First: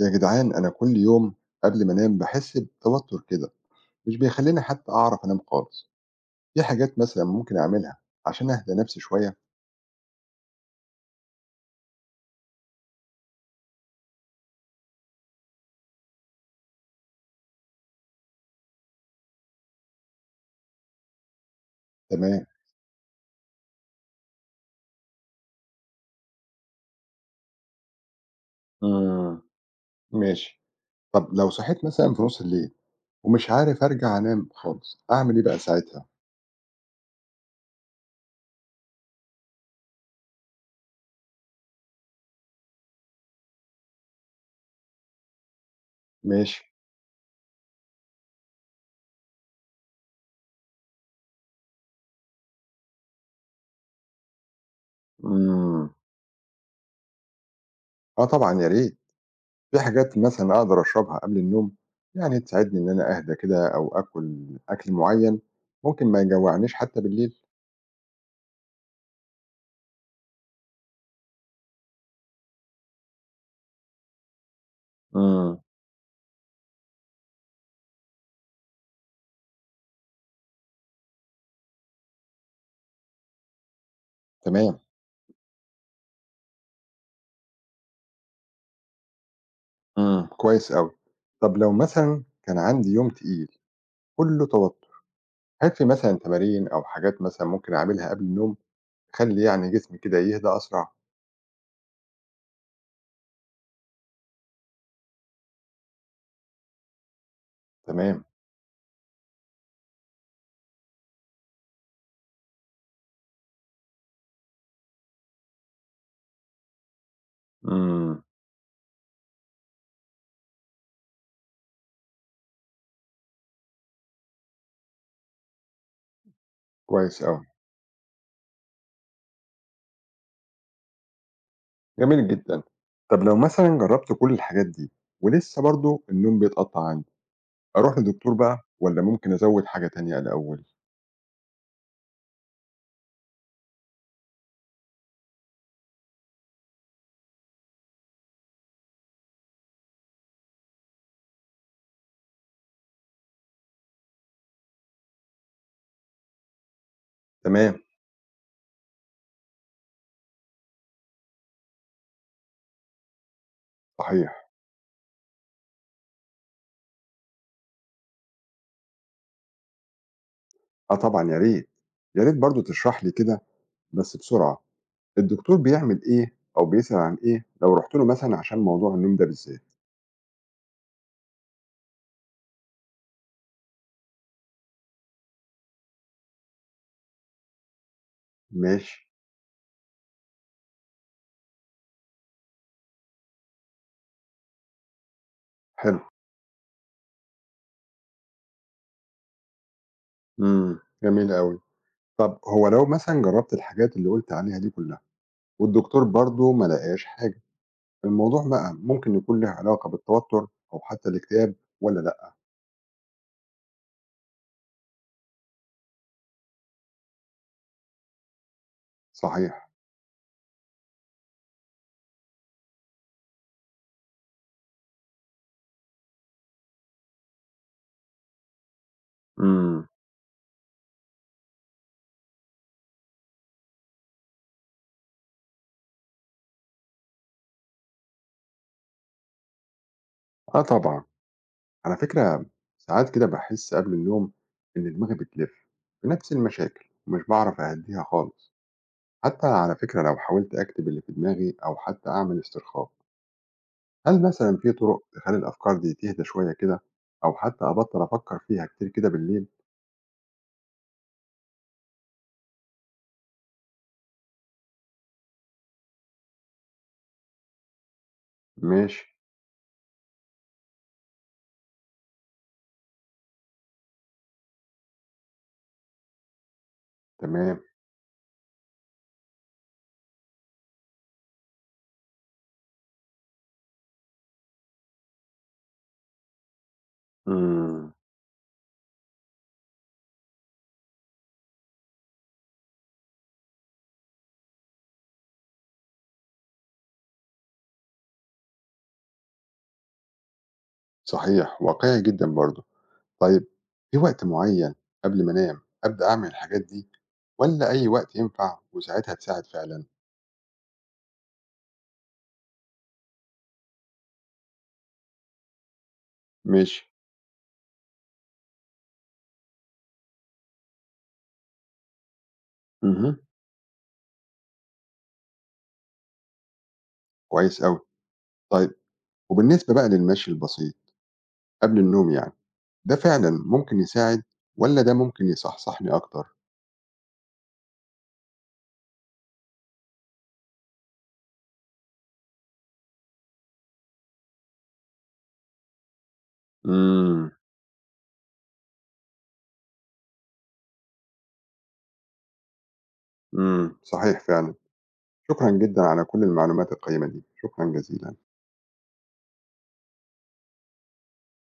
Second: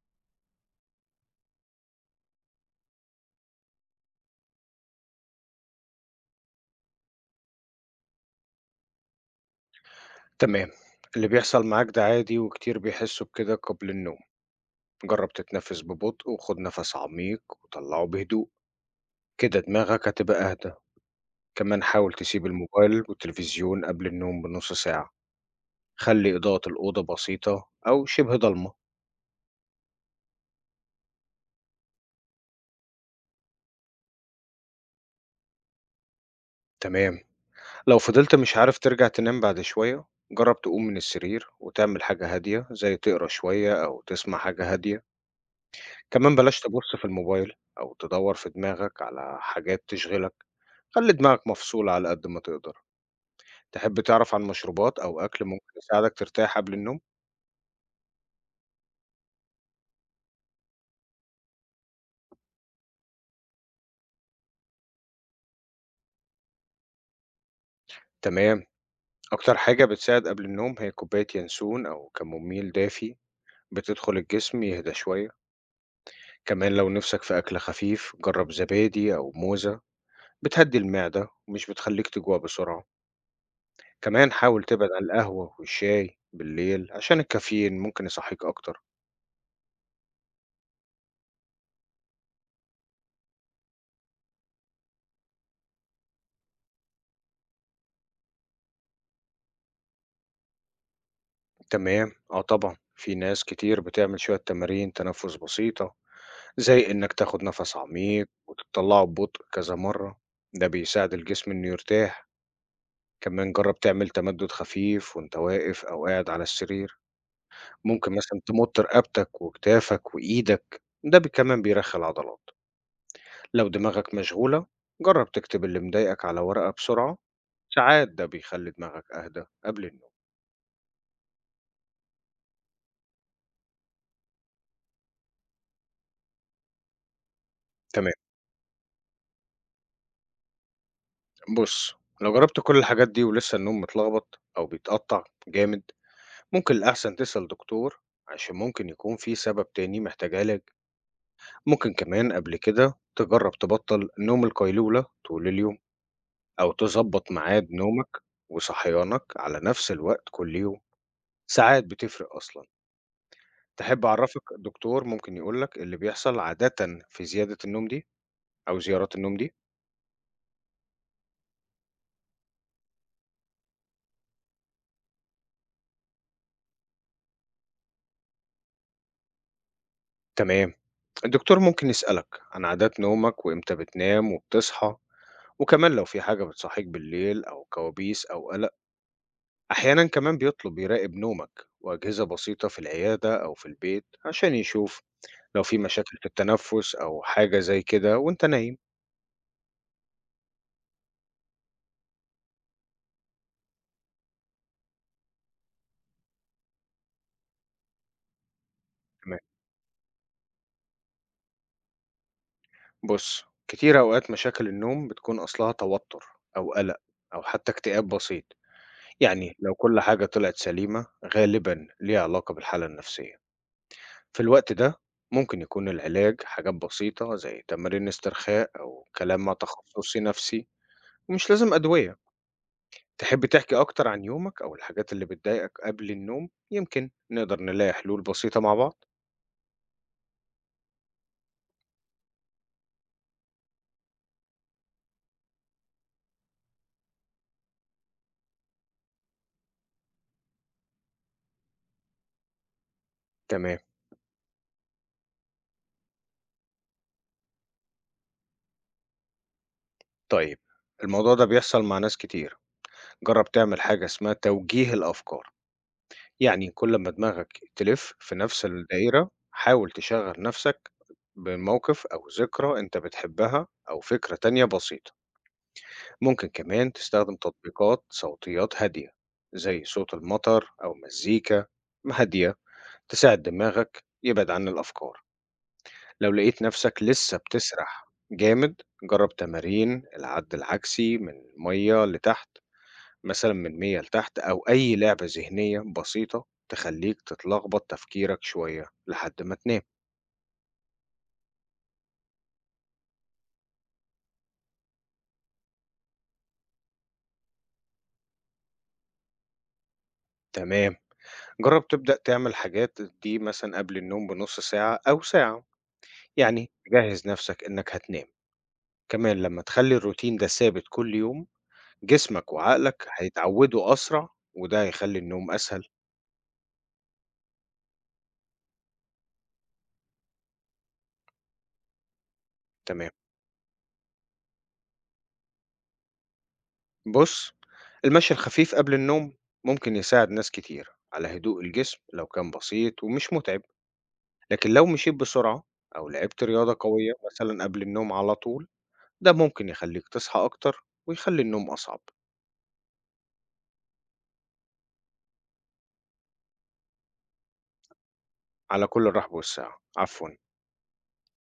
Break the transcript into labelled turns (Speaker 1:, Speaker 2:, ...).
Speaker 1: يا جدعان، أنا كل يوم قبل ما أنام بحس بتوتر كده، مش بيخليني حتى أعرف أنام خالص. في حاجات مثلا ممكن أعملها عشان أهدى نفسي شوية.
Speaker 2: تمام. اللي بيحصل معاك ده عادي وكتير بيحسوا بكده قبل النوم. جرب تتنفس ببطء وخد نفس عميق وطلعه بهدوء، كده دماغك هتبقى أهدى. كمان حاول تسيب
Speaker 1: تمام،
Speaker 2: الموبايل والتلفزيون قبل النوم بنص ساعة. خلي إضاءة الأوضة بسيطة أو شبه ضلمة.
Speaker 1: مم. ماشي. طب لو صحيت مثلا في نص الليل ومش عارف أرجع أنام خالص، أعمل إيه بقى ساعتها؟
Speaker 2: تمام، لو فضلت مش عارف ترجع تنام بعد شوية جرب تقوم من السرير وتعمل حاجة هادية زي تقرأ شوية أو تسمع حاجة هادية. كمان
Speaker 1: ماشي،
Speaker 2: بلاش تبُص في الموبايل أو تدوّر في دماغك على حاجات تشغلك، خلّي دماغك مفصولة على قد ما تقدر. تحب تعرف عن مشروبات أو أكل ممكن
Speaker 1: مم.
Speaker 2: يساعدك ترتاح قبل النوم؟
Speaker 1: آه طبعا، يا ريت. في حاجات مثلا أقدر أشربها قبل النوم يعني تساعدني إن أنا أهدى كده؟ أو أكل معين ممكن ما يجوعنيش حتى بالليل.
Speaker 2: تمام، أكتر حاجة بتساعد قبل النوم هي كوباية ينسون أو كموميل دافي بتدخل الجسم يهدى شوية.
Speaker 1: مم.
Speaker 2: كمان لو نِفْسك في أكل خفيف جرّب زبادي أو موزة، بتهدّي المعدة ومش بتخلّيك تجوع بسرعة. كمان حاول
Speaker 1: تمام،
Speaker 2: تبعد عن القهوة والشاي بالليل عشان الكافيين ممكن يصحّيك أكتر.
Speaker 1: إمم. كويس أوي. طب لو مثلًا كان عندي يوم تقيل كُلّه توتُّر، هل في مثلًا تمارين أو حاجات مثلًا ممكن أعملها قبل النوم تخلّي يعني جسمي كده يهدى أسرع؟
Speaker 2: تمام، آه طبعًا، في ناس كتير بتعمل شوية تمارين تنفس بسيطة، زي إنك تاخد نفس
Speaker 1: تمام.
Speaker 2: عميق وتطلعه ببطء كذا مرة. ده بيساعد الجسم إنه يرتاح. كمان جرب تعمل تمدد خفيف وأنت واقف أو قاعد على السرير، ممكن
Speaker 1: إمم.
Speaker 2: مثلًا تمط رقبتك وكتافك وإيدك، ده كمان بيرخي العضلات. لو دماغك مشغولة جرب تكتب اللي مضايقك على ورقة بسرعة،
Speaker 1: كويس أوي،
Speaker 2: ساعات ده بيخلي دماغك أهدى قبل النوم.
Speaker 1: جميل جدًا. طب لو مثلًا جرّبت كل الحاجات دي ولسه برضه النوم بيتقطّع عندي، أروح
Speaker 2: تمام.
Speaker 1: لدكتور بقى والّا ممكن أزوّد حاجة تانية الأول؟
Speaker 2: بُص، لو جرّبت كل الحاجات دي ولسه النوم متلخبط أو بيتقطّع جامد، ممكن الأحسن تسأل دكتور عشان ممكن يكون في سبب تاني محتاج علاج. ممكن كمان قبل كده تجرّب تبطّل نوم القيلولة طول اليوم أو تضبّط ميعاد
Speaker 1: تمام،
Speaker 2: نومك وصحيانك على نفس الوقت كل يوم، ساعات بتفرق أصلًا. تحب أعرّفك
Speaker 1: صحيح.
Speaker 2: دكتور ممكن يقول لك اللي بيحصل عادةً في زيادة النوم دي أو زيارات النوم دي؟
Speaker 1: آه طبعًا، يا ريت. يا ريت برضه تشرح لي كده بس بسرعة. الدكتور بيعمل إيه أو بيسأل عن إيه لو رُحت له مثلًا عشان موضوع النوم ده بالذات؟
Speaker 2: تمام، الدكتور ممكن يسألك عن عادات نومك وإمتى بتنام وبتصحى، وكمان لو في حاجة بتصحيك بالليل أو كوابيس أو قلق.
Speaker 1: ماشي،
Speaker 2: أحيانا كمان بيطلب يراقب نومك وأجهزة بسيطة في العيادة أو في البيت عشان يشوف لو في
Speaker 1: حلو،
Speaker 2: مشاكل في التنفس أو حاجة زي كده وأنت نايم.
Speaker 1: إمم، جميل أوي. طَب هو لو مثلًا جرّبت الحاجات اللي قُلت عليها دي كلّها والدكتور برضه ما لقاش حاجة، الموضوع بقى ممكن
Speaker 2: تمام.
Speaker 1: يكون له علاقة بالتوتر أو حتى الاكتئاب، والّا لأ؟
Speaker 2: بص، كتير أوقات مشاكل النوم بتكون أصلها توتر أو قلق أو حتى اكتئاب بسيط. يعني
Speaker 1: صحيح،
Speaker 2: لو كل حاجة طلعت سليمة غالبا ليها علاقة بالحالة النفسية في الوقت ده. ممكن يكون العلاج حاجات بسيطة زي تمارين استرخاء أو كلام مع
Speaker 1: إمم،
Speaker 2: تخصصي نفسي، ومش لازم أدوية. تحب تحكي أكتر عن يومك أو الحاجات اللي بتضايقك قبل النوم، يمكن نقدر نلاقي حلول بسيطة مع بعض.
Speaker 1: آه طبعًا. على فكرة، ساعات كده باحس قبل النوم إن دماغي بتلِف بنفس المشاكل ومش باعرف أهدّيها خالص، حتى على فكرة لو حاولت أكتب اللي في دماغي أو حتى أعمل استرخاء.
Speaker 2: تمام.
Speaker 1: هل مثلًا في طُرق تخلّي الأفكار دي تهدى شوية كده أو حتى أبطّل أفكّر فيها كتير كده بالليل؟
Speaker 2: طيب، الموضوع ده بيحصل مع ناس كتير. جرب تعمل حاجة اسمها توجيه الأفكار، يعني كل ما دماغك تلف في نفس
Speaker 1: ماشي،
Speaker 2: الدائرة حاول تشغل نفسك بموقف أو ذكرى أنت بتحبها أو فكرة تانية بسيطة. ممكن كمان تستخدم
Speaker 1: تمام،
Speaker 2: تطبيقات صوتيات هادية زي صوت المطر أو مزيكا هادية تساعد دماغك يبعد عن الأفكار. لو لقيت نفسك لسه
Speaker 1: إمم،
Speaker 2: بتسرح جامد، جرب تمارين العد العكسي من مية لتحت، مثلا من مية لتحت أو أي لعبة ذهنية بسيطة تخليك تتلخبط تفكيرك شوية لحد ما تنام.
Speaker 1: صحيح، واقعي جدًا برضه. طيب، في وقت معيّن قبل ما أنام أبدأ أعمل الحاجات دي والّا أي وقت ينفع وساعتها تساعد فعلًا؟
Speaker 2: تمام، جرب تبدأ تعمل حاجات دي مثلا قبل النوم بنص ساعة أو ساعة، يعني
Speaker 1: ماشي،
Speaker 2: جهز نفسك إنك هتنام. كمان لما تخلي الروتين ده ثابت كل يوم، جسمك وعقلك
Speaker 1: اهم،
Speaker 2: هيتعودوا أسرع وده هيخلي النوم أسهل.
Speaker 1: كويس أوي. طيب، وبالنسبة بقى للمشي البسيط قبل النوم يعني، ده
Speaker 2: تمام.
Speaker 1: فعلًا ممكن يساعد والّا ده ممكن يصحصحني أكتر؟
Speaker 2: بُص، المشي الخفيف قبل النوم ممكن يساعد ناس كتير على هدوء الجسم لو كان بسيط ومش مُتعب، لكن لو مشيت بسرعة أو لعبت رياضة قوية
Speaker 1: إمم،
Speaker 2: مثلًا قبل النوم على طول، ده ممكن يخلّيك تصحى أكتر ويخلّي النوم أصعب.
Speaker 1: إمم، صحيح فعلًا. شكرًا جدًا على كل المعلومات القيّمة دي، شكرًا جزيلًا.
Speaker 2: على كل الرحب والسعة، عفوًا.